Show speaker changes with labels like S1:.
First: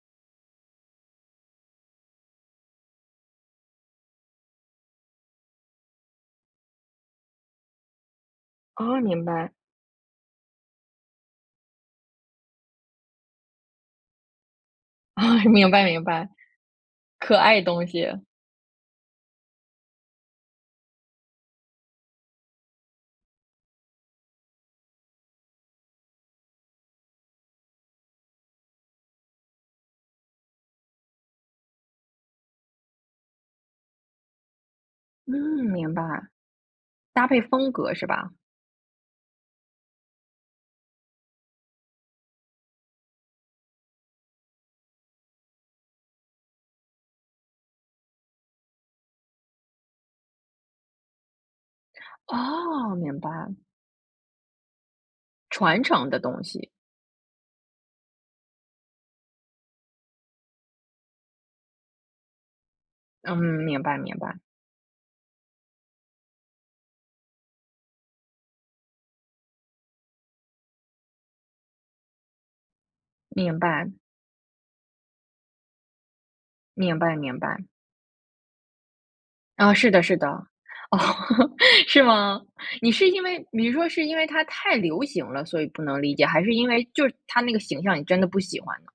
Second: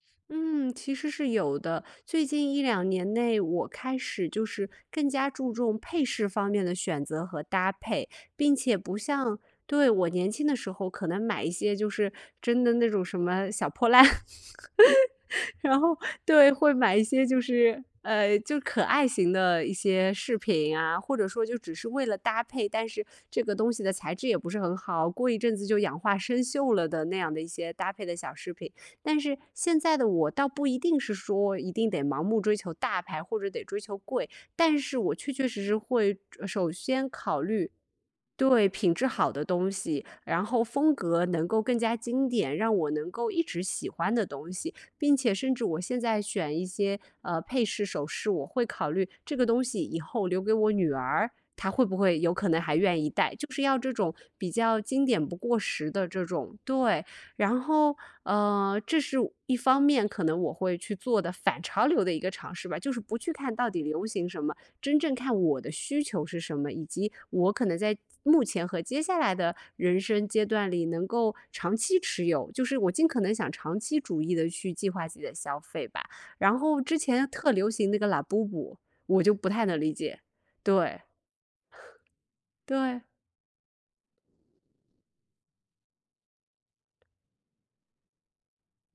S1: 嗯，其实是有的，最近1、2年内，我开始就是更加注重配饰方面的选择和搭配，并且不
S2: 哦，明
S1: 像
S2: 白。
S1: 对，我年轻的时候可能买一些就是真的那种什么小破烂。
S2: 哦，明
S1: 然
S2: 白
S1: 后，
S2: 明白，
S1: 对，会买一些
S2: 可
S1: 就
S2: 爱
S1: 是，
S2: 东西。
S1: 呃，就可爱型的一些饰品啊，或者说就只是为了搭配，但是这个东西的材质也不是很好，过一阵子就氧化生锈了的那样的一些搭配的小饰品。但是现在的我倒不一定是说，一定得盲目追求大牌，或者得追求贵，但是我确
S2: 嗯，
S1: 确实实
S2: 明白。
S1: 会首先
S2: 搭配
S1: 考虑
S2: 风格是吧？
S1: 对，品质好的东西，然后风格能够更加经典，让我能够一直喜欢的东西，并且甚至我现在选一些，呃，配饰、首饰，我会考虑这个东西以后留给我女儿，她会不会有可能还
S2: 哦，
S1: 愿意
S2: 明白。
S1: 戴，就是要这种比较经典不过
S2: 传
S1: 时的
S2: 承的
S1: 这
S2: 东
S1: 种
S2: 西。
S1: 对，然后，呃，这是一方面可能我会去做的反潮流的一个尝试吧，就是不去
S2: 嗯，
S1: 看到
S2: 明
S1: 底
S2: 白
S1: 流
S2: 明
S1: 行
S2: 白。
S1: 什么，真正看我的需求是什么，以及我可能在目前和接下来的人生阶段里能够长期持有，就是我尽可能想
S2: 明
S1: 长
S2: 白。
S1: 期主义地去计划自己的消费吧。然后之
S2: 明白
S1: 前
S2: 明
S1: 特
S2: 白。
S1: 流行那个 Labubu，我就不太
S2: 啊，
S1: 能
S2: 是
S1: 理
S2: 的是
S1: 解，
S2: 的，
S1: 对。
S2: 是吗？你
S1: 对。
S2: 是因为你说是因为它太流行了，所以不能理解，还是因为就是它那个形象，你真的不喜欢呢？